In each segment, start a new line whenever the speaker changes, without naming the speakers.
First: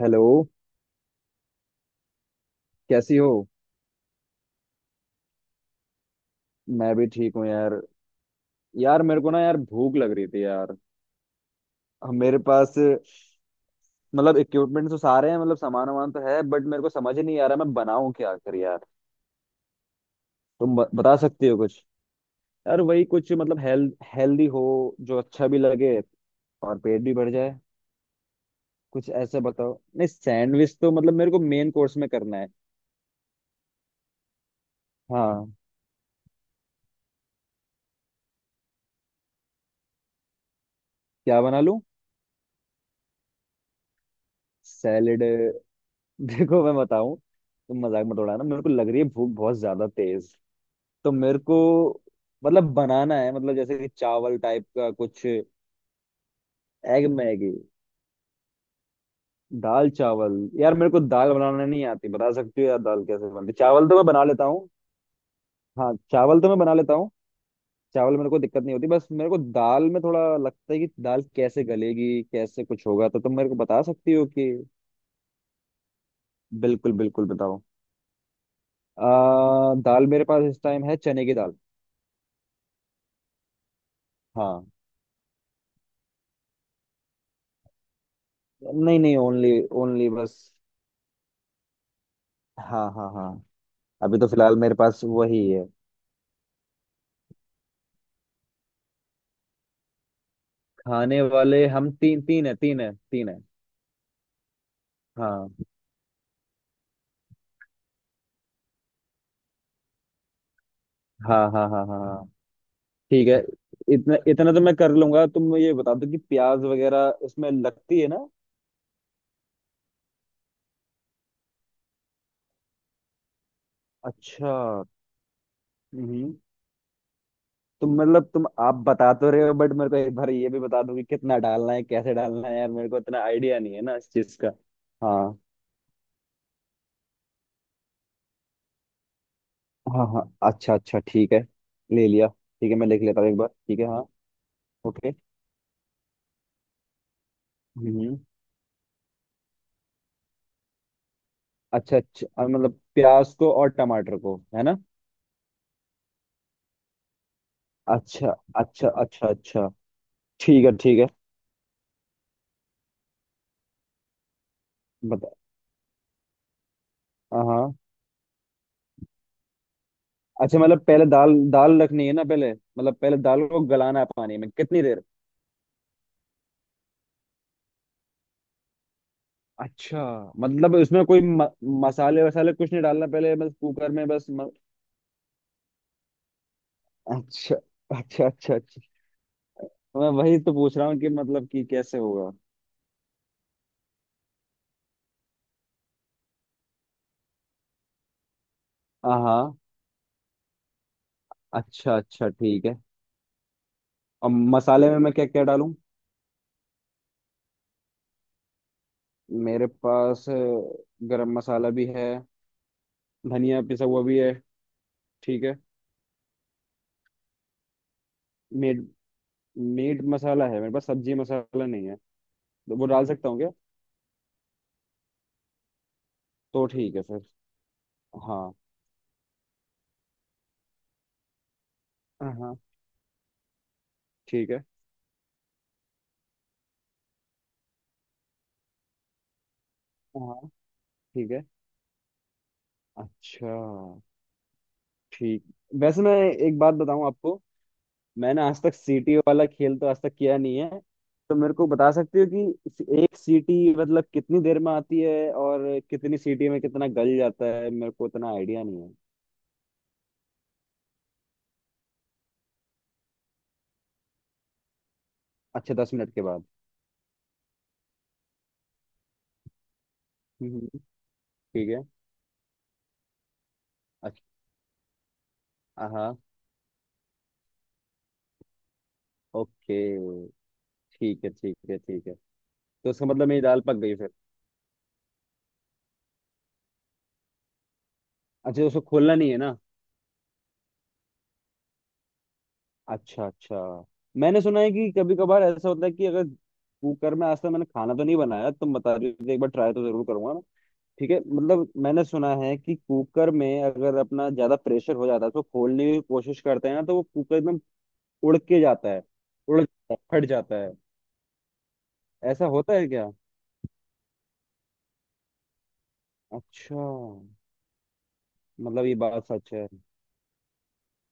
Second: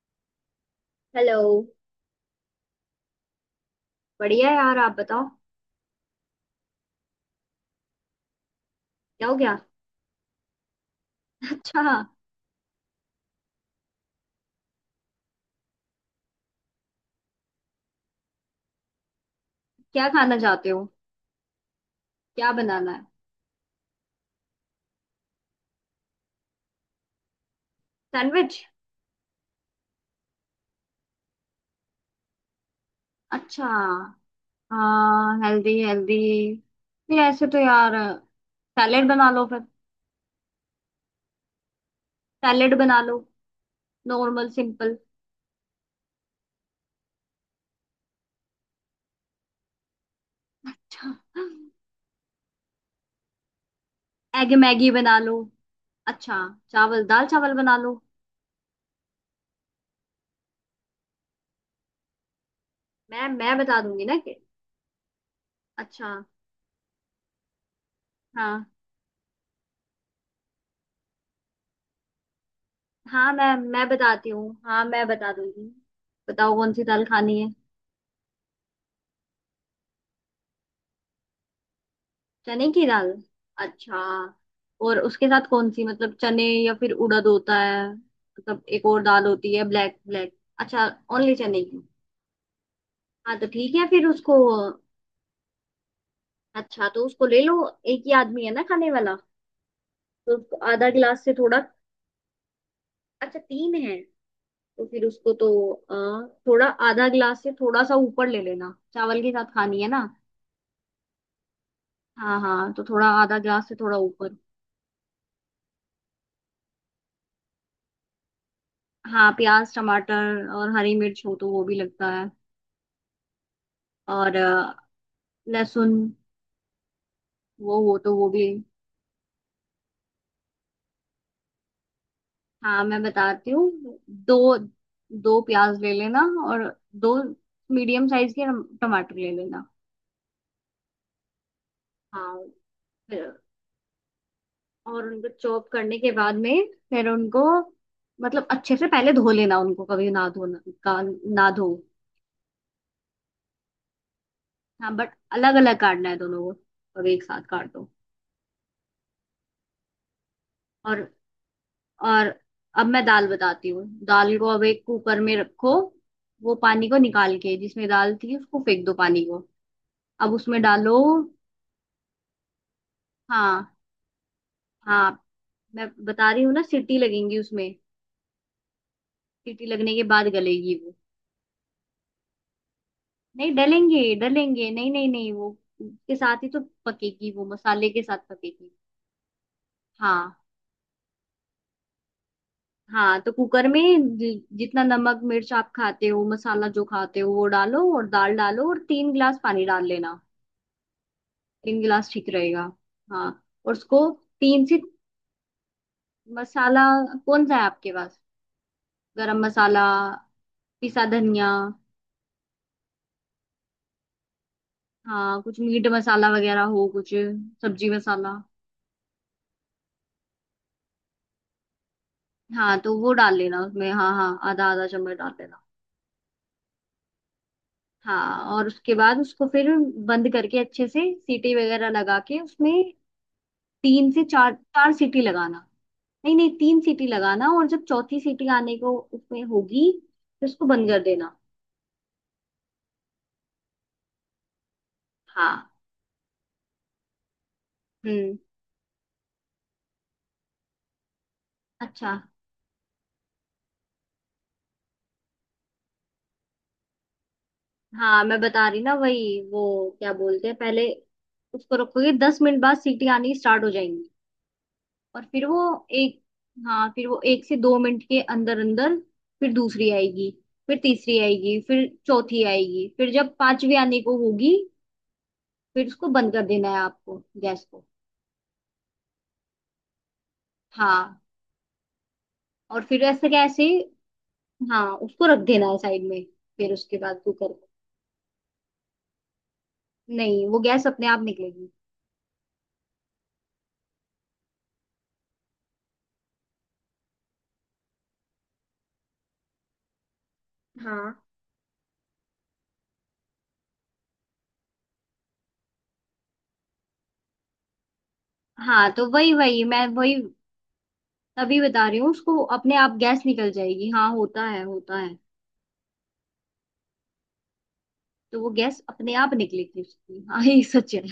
Hello.
Hello.
कैसी हो?
बढ़िया है यार, आप बताओ।
मैं भी ठीक हूँ यार। यार मेरे
क्या
को
हो
ना यार
गया?
भूख लग रही थी यार।
अच्छा।
मेरे पास मतलब इक्विपमेंट तो सारे हैं, मतलब सामान वामान तो है बट मेरे को समझ ही नहीं आ रहा मैं बनाऊं क्या आखिर यार।
क्या खाना चाहते
तुम
हो?
बता सकती हो कुछ?
क्या
यार
बनाना है?
वही कुछ मतलब हेल्थ हेल्दी हो, जो अच्छा भी लगे और पेट भी भर जाए।
सैंडविच।
कुछ ऐसे बताओ, नहीं सैंडविच तो मतलब मेरे को मेन कोर्स में करना है।
अच्छा। हाँ,
हाँ।
Healthy healthy. नहीं, ऐसे तो यार, सैलेड बना लो फिर।
क्या बना लूं?
सैलेड बना लो, नॉर्मल सिंपल।
सैलेड देखो मैं बताऊं तुम मजाक मत उड़ाना, मेरे को लग रही है भूख बहुत ज्यादा तेज।
अच्छा।
तो मेरे को मतलब बनाना है मतलब जैसे कि चावल
एग
टाइप
मैगी
का
बना
कुछ।
लो। अच्छा। चावल
एग
दाल
मैगी।
चावल बना लो।
दाल चावल। यार मेरे को दाल बनाना नहीं आती, बता सकती हो यार दाल
मैं
कैसे बनती?
मैं बता
चावल तो
दूंगी
मैं
ना
बना
कि।
लेता हूँ। हाँ,
अच्छा।
चावल तो मैं बना लेता हूँ। चावल मेरे को दिक्कत
हाँ
नहीं होती, बस मेरे को दाल में थोड़ा लगता है कि दाल कैसे गलेगी, कैसे कुछ होगा, तो
हाँ,
तुम मेरे
मैं
को बता
मैं
सकती हो
बताती
कि
हूँ, हाँ मैं बता दूंगी। बताओ कौन सी
बिल्कुल
दाल
बिल्कुल
खानी है?
बताओ। दाल मेरे पास इस टाइम है चने की दाल।
चने की दाल। अच्छा।
हाँ।
और उसके साथ कौन सी, मतलब चने या फिर उड़द होता है, मतलब एक
नहीं
और
नहीं,
दाल
ओनली।
होती है, ब्लैक
ओनली
ब्लैक।
बस।
अच्छा। ओनली चने की?
हाँ हाँ हाँ।
हाँ, तो ठीक है फिर
अभी तो
उसको।
फिलहाल मेरे पास वही है।
अच्छा, तो उसको ले लो। एक ही आदमी है ना खाने वाला, तो उसको आधा
खाने
गिलास से थोड़ा।
वाले हम तीन तीन है, तीन है तीन
अच्छा,
है।
तीन है। तो फिर उसको तो
हाँ
थोड़ा आधा गिलास से थोड़ा सा ऊपर ले लेना, चावल के साथ खानी है ना?
हाँ हाँ हाँ हाँ हाँ।
हाँ हाँ, तो थोड़ा
ठीक है।
आधा गिलास से थोड़ा
इतना
ऊपर।
इतना तो मैं कर लूंगा, तुम ये बता दो कि प्याज वगैरह उसमें लगती है ना?
हाँ, प्याज टमाटर और हरी मिर्च हो तो वो भी लगता है, और
अच्छा।
लहसुन।
हम्म।
वो
तो
वो तो
मतलब
वो भी।
तुम आप बता तो रहे हो बट मेरे को एक बार ये भी बता दो कि कितना डालना है, कैसे डालना है यार,
हाँ,
मेरे को
मैं
इतना
बताती
आइडिया नहीं है ना
हूँ।
इस चीज का।
दो
हाँ
दो प्याज ले लेना, और दो मीडियम साइज के टमाटर ले लेना।
हाँ हाँ। अच्छा अच्छा ठीक है। ले लिया
हाँ।
ठीक है, मैं लिख लेता हूँ
फिर,
एक बार ठीक है हाँ।
और
ओके।
उनको चॉप करने के बाद में फिर उनको,
हम्म।
मतलब अच्छे से पहले धो लेना उनको, कभी ना धोना का ना धो।
अच्छा अच्छा मतलब प्याज को और टमाटर को है ना?
हाँ, बट अलग अलग काटना है दोनों को, अब एक साथ काट दो।
अच्छा अच्छा अच्छा। अच्छा ठीक है ठीक है।
और, और अब मैं दाल बताती हूँ, दाल को अब एक कुकर में
बता।
रखो। वो पानी को निकाल के
हाँ।
जिसमें दाल थी, उसको फेंक दो पानी को, अब
अच्छा
उसमें
मतलब
डालो।
पहले दाल दाल रखनी है ना, पहले मतलब पहले दाल को
हाँ
गलाना है पानी में कितनी देर?
हाँ, मैं बता रही हूँ ना, सीटी लगेंगी उसमें, सीटी लगने
अच्छा।
के बाद गलेगी
मतलब
वो।
उसमें कोई मसाले वसाले कुछ नहीं डालना पहले, बस
नहीं
कुकर
डलेंगे
में बस
डलेंगे, नहीं नहीं नहीं, वो उसके साथ ही तो पकेगी, वो
अच्छा
मसाले के साथ
अच्छा अच्छा
पकेगी।
अच्छा। मैं
हाँ
वही तो पूछ रहा हूँ कि मतलब कि कैसे होगा।
हाँ, तो कुकर में जितना नमक मिर्च आप खाते हो, मसाला जो खाते हो वो डालो, और दाल डालो, और तीन
हाँ
गिलास
हाँ।
पानी डाल लेना। तीन
अच्छा
गिलास ठीक
अच्छा
रहेगा।
ठीक है।
हाँ, और उसको।
और
तीन से,
मसाले में मैं क्या क्या डालूं?
मसाला कौन सा है आपके पास? गरम
मेरे
मसाला,
पास
पिसा
गरम
धनिया।
मसाला भी है। धनिया पिसा हुआ भी है।
हाँ,
ठीक
कुछ मीट मसाला वगैरह हो कुछ? सब्जी मसाला?
है। मीट मसाला है मेरे पास, सब्जी मसाला नहीं है।
हाँ,
तो वो
तो
डाल
वो
सकता
डाल
हूँ क्या?
लेना उसमें, हाँ हाँ, आधा आधा चम्मच डाल देना।
तो ठीक है फिर।
हाँ,
हाँ
और उसके बाद उसको फिर बंद करके अच्छे से सीटी वगैरह लगा के
हाँ।
उसमें, तीन से
ठीक
चार
है।
चार सीटी लगाना। नहीं नहीं, तीन सीटी लगाना, और जब चौथी सीटी आने को उसमें होगी तो
हाँ।
उसको बंद कर
ठीक
देना।
है। अच्छा। ठीक।
हाँ।
वैसे मैं एक बात बताऊं आपको?
हम्म।
मैंने आज तक सीटी वाला खेल तो आज तक किया नहीं है। तो मेरे को बता
अच्छा।
सकते हो कि एक सीटी मतलब कितनी देर में आती है, और कितनी सीटी में कितना गल जाता है, मेरे को
हाँ,
इतना
मैं
आइडिया
बता रही
नहीं है।
ना, वही वो क्या बोलते हैं, पहले उसको रखोगे 10 मिनट बाद सीटी आनी स्टार्ट हो जाएंगी, और फिर वो
अच्छा, 10 मिनट
एक,
के बाद।
हाँ फिर वो 1 से 2 मिनट के अंदर अंदर फिर दूसरी आएगी,
हम्म।
फिर तीसरी आएगी,
ठीक है।
फिर चौथी आएगी, फिर जब पांचवी आने को
अच्छा।
होगी फिर उसको
हाँ
बंद कर देना है आपको, गैस को।
ओके।
हाँ।
ठीक है ठीक है ठीक है।
और
तो
फिर
इसका
ऐसे
मतलब मेरी दाल
कैसे।
पक गई फिर?
हाँ, उसको रख देना है साइड में, फिर उसके बाद कुकर को,
अच्छा, तो उसको खोलना नहीं है ना?
नहीं वो गैस अपने आप निकलेगी।
अच्छा अच्छा। मैंने सुना है कि कभी कभार ऐसा होता है कि अगर कुकर में, आज तक मैंने खाना तो नहीं बनाया, तुम बता रही हो तो एक बार ट्राई तो जरूर करूंगा मैं। ठीक
हाँ
है। मतलब मैंने सुना है कि कुकर में अगर अपना ज्यादा प्रेशर हो जाता है तो खोलने की कोशिश करते हैं ना तो वो कुकर एकदम उड़ के जाता
हाँ,
है।
तो वही
उड़
वही मैं
जाता है,
वही
फट जाता है।
तभी बता रही हूँ, उसको
ऐसा होता
अपने
है
आप
क्या?
गैस निकल जाएगी हाँ, होता है होता है।
अच्छा,
तो वो गैस
मतलब ये
अपने
बात
आप
सच है।
निकलेगी उसकी, हाँ ये सच है।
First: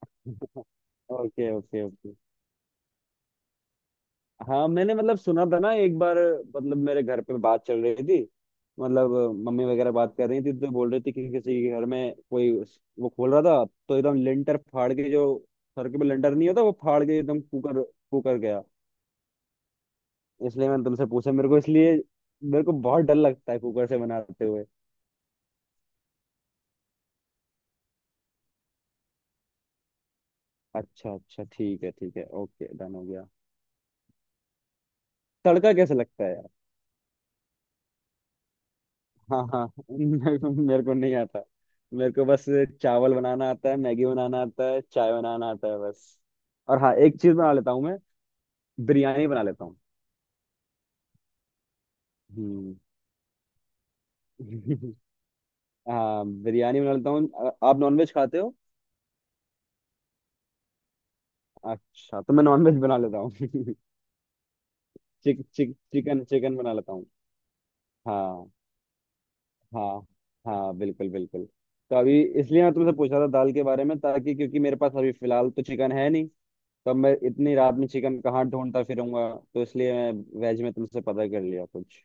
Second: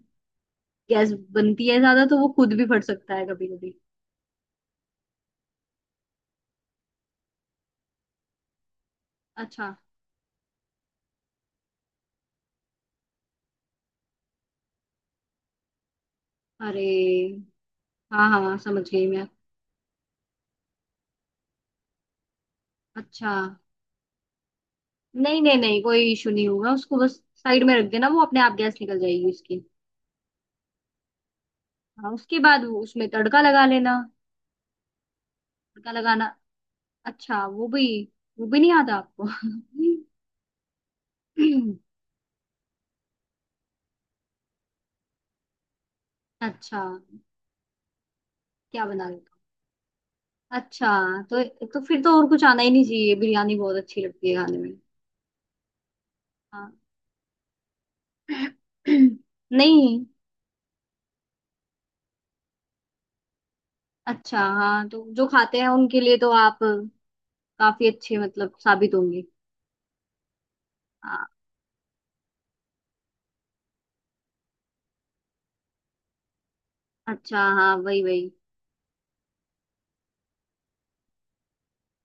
गैस
ओके
बनती है
ओके
ज्यादा
ओके।
तो वो खुद भी फट सकता है कभी कभी।
हाँ मैंने मतलब सुना था ना एक बार, मतलब मेरे घर पे बात चल रही थी, मतलब मम्मी
अच्छा।
वगैरह बात कर रही थी तो बोल रही थी कि किसी के घर में कोई वो खोल रहा था तो एकदम लेंटर फाड़ के जो सर के पे लेंटर नहीं होता वो
अरे,
फाड़ के एकदम कुकर,
हाँ
कुकर
हाँ
गया।
समझ गई मैं।
इसलिए मैंने तुमसे पूछा, मेरे को इसलिए मेरे को बहुत डर
अच्छा।
लगता है कुकर से बनाते हुए।
नहीं नहीं नहीं, कोई इशू नहीं होगा, उसको बस साइड में रख देना, वो अपने आप गैस निकल जाएगी उसकी।
अच्छा अच्छा ठीक है
हाँ,
ठीक है,
उसके बाद
ओके
वो
डन हो
उसमें
गया।
तड़का लगा लेना।
तड़का
तड़का
कैसे लगता
लगाना?
है?
अच्छा, वो भी नहीं आता आपको?
हाँ हाँ मेरे को नहीं आता। मेरे को बस चावल बनाना आता है, मैगी बनाना आता है, चाय बनाना आता है, बस। और
अच्छा।
हाँ, एक चीज बना लेता हूँ मैं।
क्या बना
बिरयानी
लेता हूँ?
बना लेता हूँ।
अच्छा, तो फिर तो और कुछ आना ही
हम्म
नहीं चाहिए, बिरयानी बहुत अच्छी लगती है खाने में।
हाँ
हाँ।
बिरयानी बना लेता हूँ। आप नॉनवेज खाते हो?
नहीं।
अच्छा तो मैं नॉनवेज बना लेता हूँ
अच्छा, हाँ, तो जो
चिक
खाते हैं
चिक
उनके लिए
चिकन
तो
चिकन
आप
बना लेता हूँ।
काफी अच्छे
हाँ
मतलब साबित होंगे।
हाँ हाँ, बिल्कुल
हाँ।
बिल्कुल। तो अभी इसलिए मैं तुमसे पूछा था दाल के बारे में, ताकि क्योंकि मेरे पास अभी फिलहाल तो चिकन है नहीं। तब मैं
अच्छा
इतनी
हाँ,
रात में
वही
चिकन
वही।
कहाँ ढूंढता फिरूंगा। तो इसलिए मैं वेज में तुमसे पता कर लिया कुछ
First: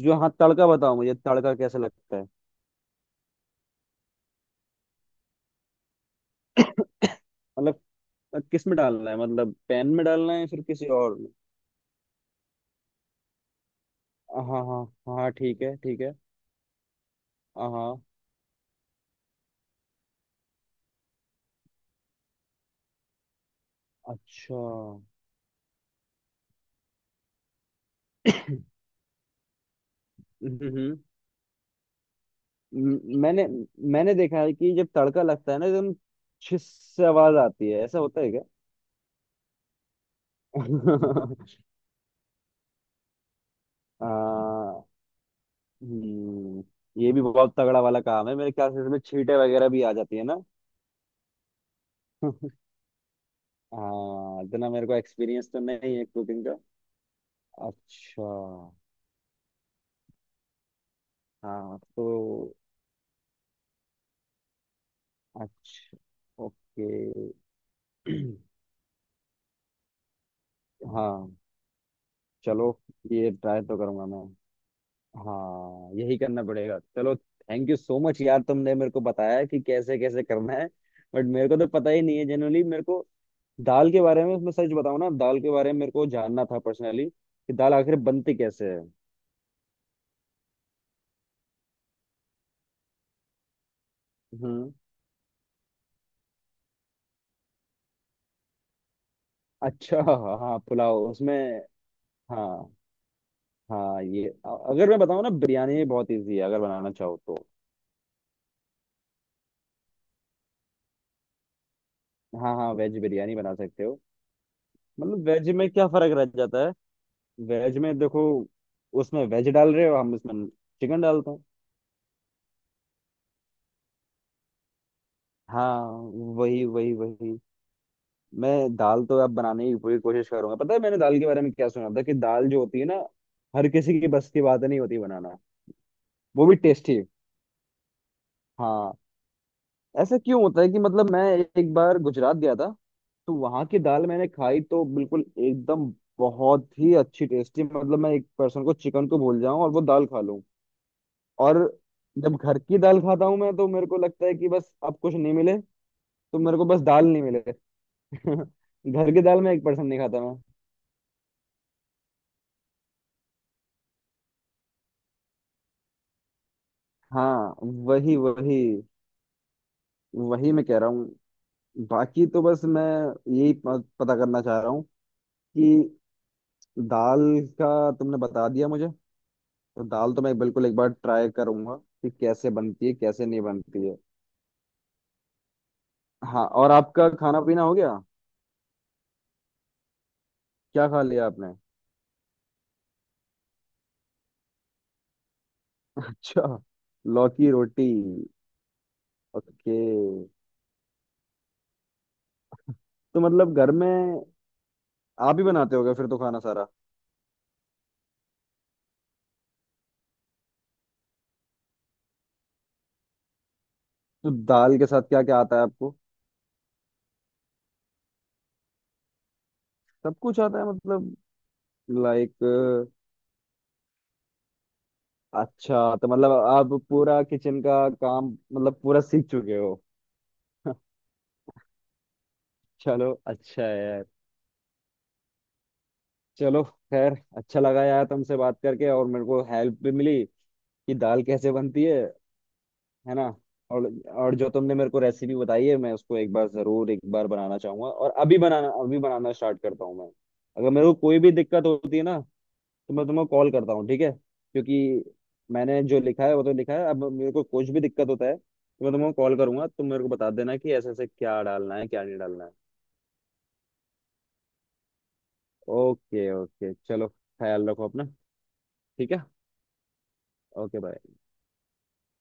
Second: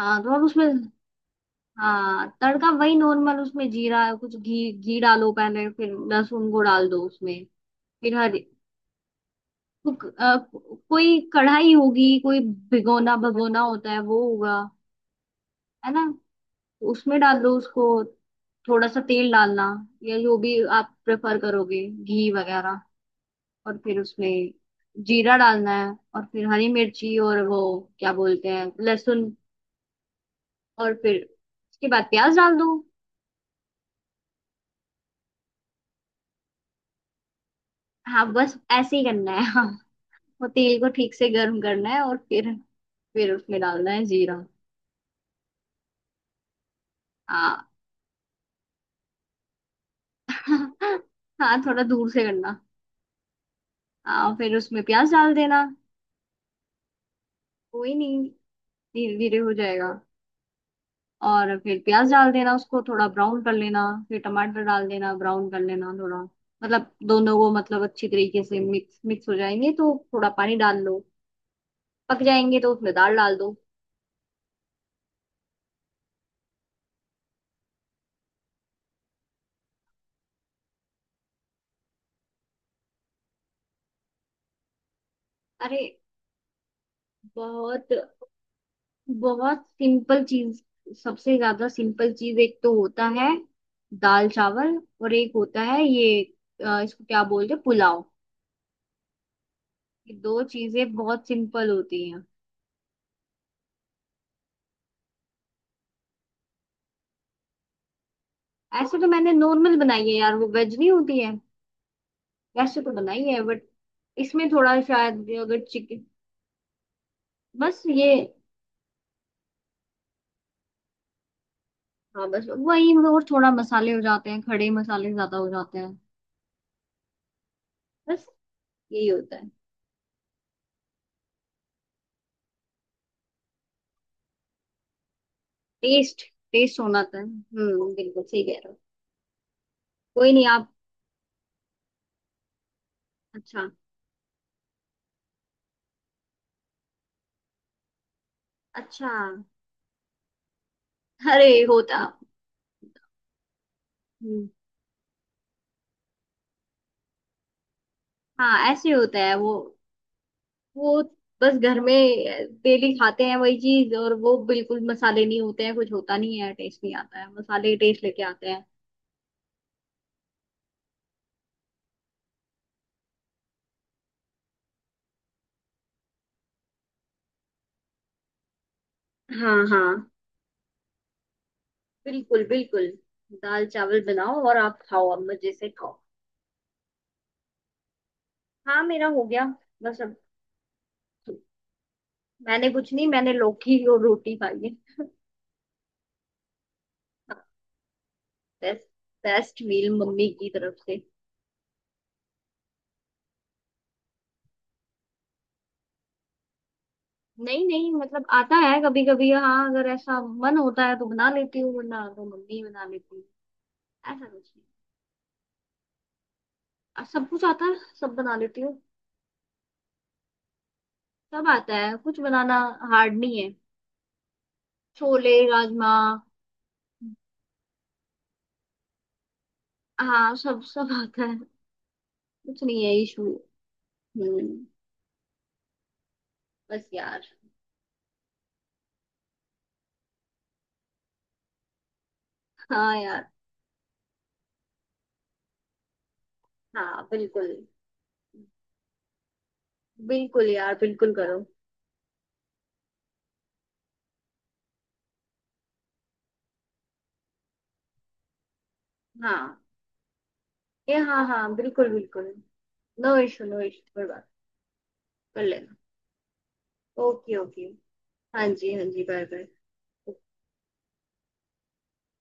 जो। हाँ
तो आप उसमें,
तड़का बताओ मुझे, तड़का कैसा लगता है?
हाँ, तड़का वही नॉर्मल, उसमें जीरा कुछ घी घी डालो पहले, फिर लहसुन को डाल दो उसमें।
मतलब
फिर हर
किस में डालना है, मतलब पैन
तो,
में
क-
डालना
अ,
है या फिर किसी और
कोई
में?
कढ़ाई होगी, कोई भिगोना भगोना होता है, वो
हाँ
होगा
हाँ हाँ हाँ, ठीक है
है
ठीक
ना?
है।
तो उसमें डाल दो उसको,
हाँ।
थोड़ा सा तेल डालना, या जो भी आप प्रेफर करोगे, घी वगैरह। और फिर उसमें
अच्छा। हम्म।
जीरा डालना है, और फिर हरी मिर्ची और वो क्या बोलते हैं, लहसुन। और
हम्म।
फिर उसके बाद प्याज डाल दो।
म- मैंने मैंने देखा है कि जब तड़का लगता है ना एकदम छिस से आवाज आती है, ऐसा होता
हाँ,
है क्या?
बस ऐसे ही करना है। हाँ, वो तेल को ठीक से गर्म करना है और फिर, उसमें डालना है जीरा।
आ। हम्म। ये भी बहुत
हाँ।
तगड़ा वाला काम है मेरे ख्याल से, इसमें छींटे वगैरह भी आ जाती है।
हाँ, थोड़ा दूर से करना। हाँ,
हाँ
फिर
इतना
उसमें
मेरे को
प्याज डाल
एक्सपीरियंस तो
देना।
नहीं है कुकिंग का।
कोई नहीं,
अच्छा।
धीरे धीरे हो जाएगा। और फिर
हाँ
प्याज डाल देना,
तो।
उसको थोड़ा ब्राउन कर लेना, फिर टमाटर डाल देना, ब्राउन कर लेना
अच्छा।
थोड़ा,
ओके।
मतलब दोनों को मतलब अच्छी तरीके से मिक्स मिक्स हो जाएंगे तो थोड़ा पानी डाल लो।
हाँ
पक जाएंगे
चलो
तो उसमें दाल
ये
डाल दो।
ट्राई तो करूंगा मैं। हाँ यही करना पड़ेगा। चलो थैंक यू सो मच यार, तुमने मेरे को बताया कि कैसे कैसे करना है। बट मेरे को तो पता ही नहीं है जनरली मेरे को दाल के बारे में। मैं सच बताऊं ना, दाल के बारे
अरे,
में मेरे को जानना था पर्सनली कि दाल
बहुत
आखिर बनती कैसे है।
बहुत सिंपल चीज, सबसे ज्यादा सिंपल चीज एक तो होता है दाल
हम्म।
चावल, और एक होता है ये इसको क्या बोलते हैं, पुलाव।
अच्छा
ये
हाँ
दो
हाँ,
चीजें
पुलाव
बहुत
उसमें।
सिंपल होती हैं।
हाँ हाँ ये अगर मैं बताऊँ ना, बिरयानी बहुत इजी है अगर बनाना चाहो तो।
ऐसे तो मैंने नॉर्मल बनाई है यार, वो वेज नहीं होती है।
हाँ हाँ,
वैसे तो
वेज
बनाई
बिरयानी
है,
बना
बट
सकते हो।
इसमें थोड़ा शायद
मतलब वेज
अगर
में क्या
चिकन,
फर्क रह जाता है? वेज
बस
में
ये,
देखो, उसमें वेज डाल रहे हो, हम उसमें चिकन डालते हैं।
हाँ बस वही मतलब, और थोड़ा मसाले हो जाते हैं, खड़े मसाले ज्यादा हो जाते
हाँ
हैं।
वही वही वही।
बस,
मैं दाल
यही
तो अब
होता है।
बनाने की पूरी कोशिश करूंगा। पता है मैंने दाल के बारे में क्या सुना था, कि दाल जो होती है ना, हर किसी की बस की बात नहीं होती बनाना।
टेस्ट,
वो भी
टेस्ट
टेस्टी।
होना था, हम्म, बिल्कुल सही कह रहे हो।
हाँ, ऐसा
कोई
क्यों
नहीं
होता
आप,
है कि मतलब मैं एक बार गुजरात गया था, तो वहां
अच्छा
की दाल मैंने खाई तो बिल्कुल एकदम बहुत ही अच्छी टेस्टी, मतलब मैं एक पर्सन को चिकन
अच्छा,
को भूल जाऊं और वो दाल खा लूं। और
अरे होता।
जब घर की दाल खाता हूं मैं, तो मेरे को लगता है कि
हम्म।
बस अब कुछ नहीं मिले तो मेरे को बस दाल नहीं मिले
हाँ, ऐसे
घर
होता
की
है
दाल में
वो
एक पर्सन नहीं खाता मैं।
वो बस घर में डेली खाते हैं वही चीज, और वो बिल्कुल मसाले नहीं होते हैं, कुछ होता नहीं है, टेस्ट नहीं आता है,
हाँ
मसाले टेस्ट
वही
लेके आते
वही
हैं।
वही, मैं कह रहा हूँ। बाकी तो बस मैं यही पता करना चाह रहा हूँ कि दाल का तुमने बता दिया मुझे,
हाँ
तो
हाँ,
दाल तो मैं बिल्कुल एक बार ट्राई करूंगा कि
बिल्कुल
कैसे
बिल्कुल।
बनती है, कैसे नहीं
दाल
बनती है।
चावल बनाओ और आप खाओ, अब मजे से खाओ।
हाँ और आपका खाना पीना हो गया?
हाँ, मेरा हो गया। बस अब।
क्या खा लिया आपने?
मैंने कुछ नहीं, मैंने लौकी और रोटी खाई है।
अच्छा, लौकी रोटी।
Best, best
okay,
meal mummy की तरफ से।
तो मतलब घर में आप ही बनाते होगे फिर तो खाना सारा?
नहीं नहीं, मतलब आता है कभी कभी, हाँ, अगर ऐसा मन होता है तो बना लेती हूँ, वरना तो मम्मी ही बना लेती हूँ। ऐसा
तो
कुछ नहीं।
दाल के साथ क्या क्या आता है आपको?
सब कुछ आता है, सब बना लेती हूँ।
सब कुछ आता है मतलब?
सब आता है, कुछ
लाइक?
बनाना हार्ड नहीं है। छोले, राजमा।
अच्छा तो मतलब आप पूरा किचन का काम मतलब पूरा सीख चुके हो।
हाँ, सब सब आता है, कुछ नहीं है
चलो
इशू।
अच्छा है यार।
हम्म।
चलो
बस
खैर।
यार।
अच्छा लगा यार तुमसे बात करके, और मेरे को हेल्प भी मिली कि दाल कैसे बनती है
हाँ
है ना?
यार।
और और जो तुमने मेरे को रेसिपी बताई है मैं उसको एक बार जरूर, एक
हाँ
बार
बिल्कुल
बनाना चाहूंगा, और अभी बनाना, अभी बनाना स्टार्ट करता हूँ मैं।
बिल्कुल
अगर
यार,
मेरे को
बिल्कुल
कोई भी
करो।
दिक्कत होती है ना तो मैं तुम्हें कॉल करता हूँ, ठीक है? क्योंकि मैंने जो लिखा है वो तो लिखा है, अब मेरे को कुछ भी दिक्कत होता है तो मैं तुम्हें कॉल
हाँ,
करूंगा, तुम मेरे को बता देना कि ऐसे
ये,
ऐसे
हाँ
क्या
हाँ,
डालना है
बिल्कुल
क्या नहीं
बिल्कुल,
डालना है।
नो इशू, नो इशू, कोई बात कर लेना।
ओके ओके चलो,
ओके ओके।
ख्याल रखो अपना।
हाँ जी, हाँ जी,
ठीक है।
Bye bye.
Okay bye.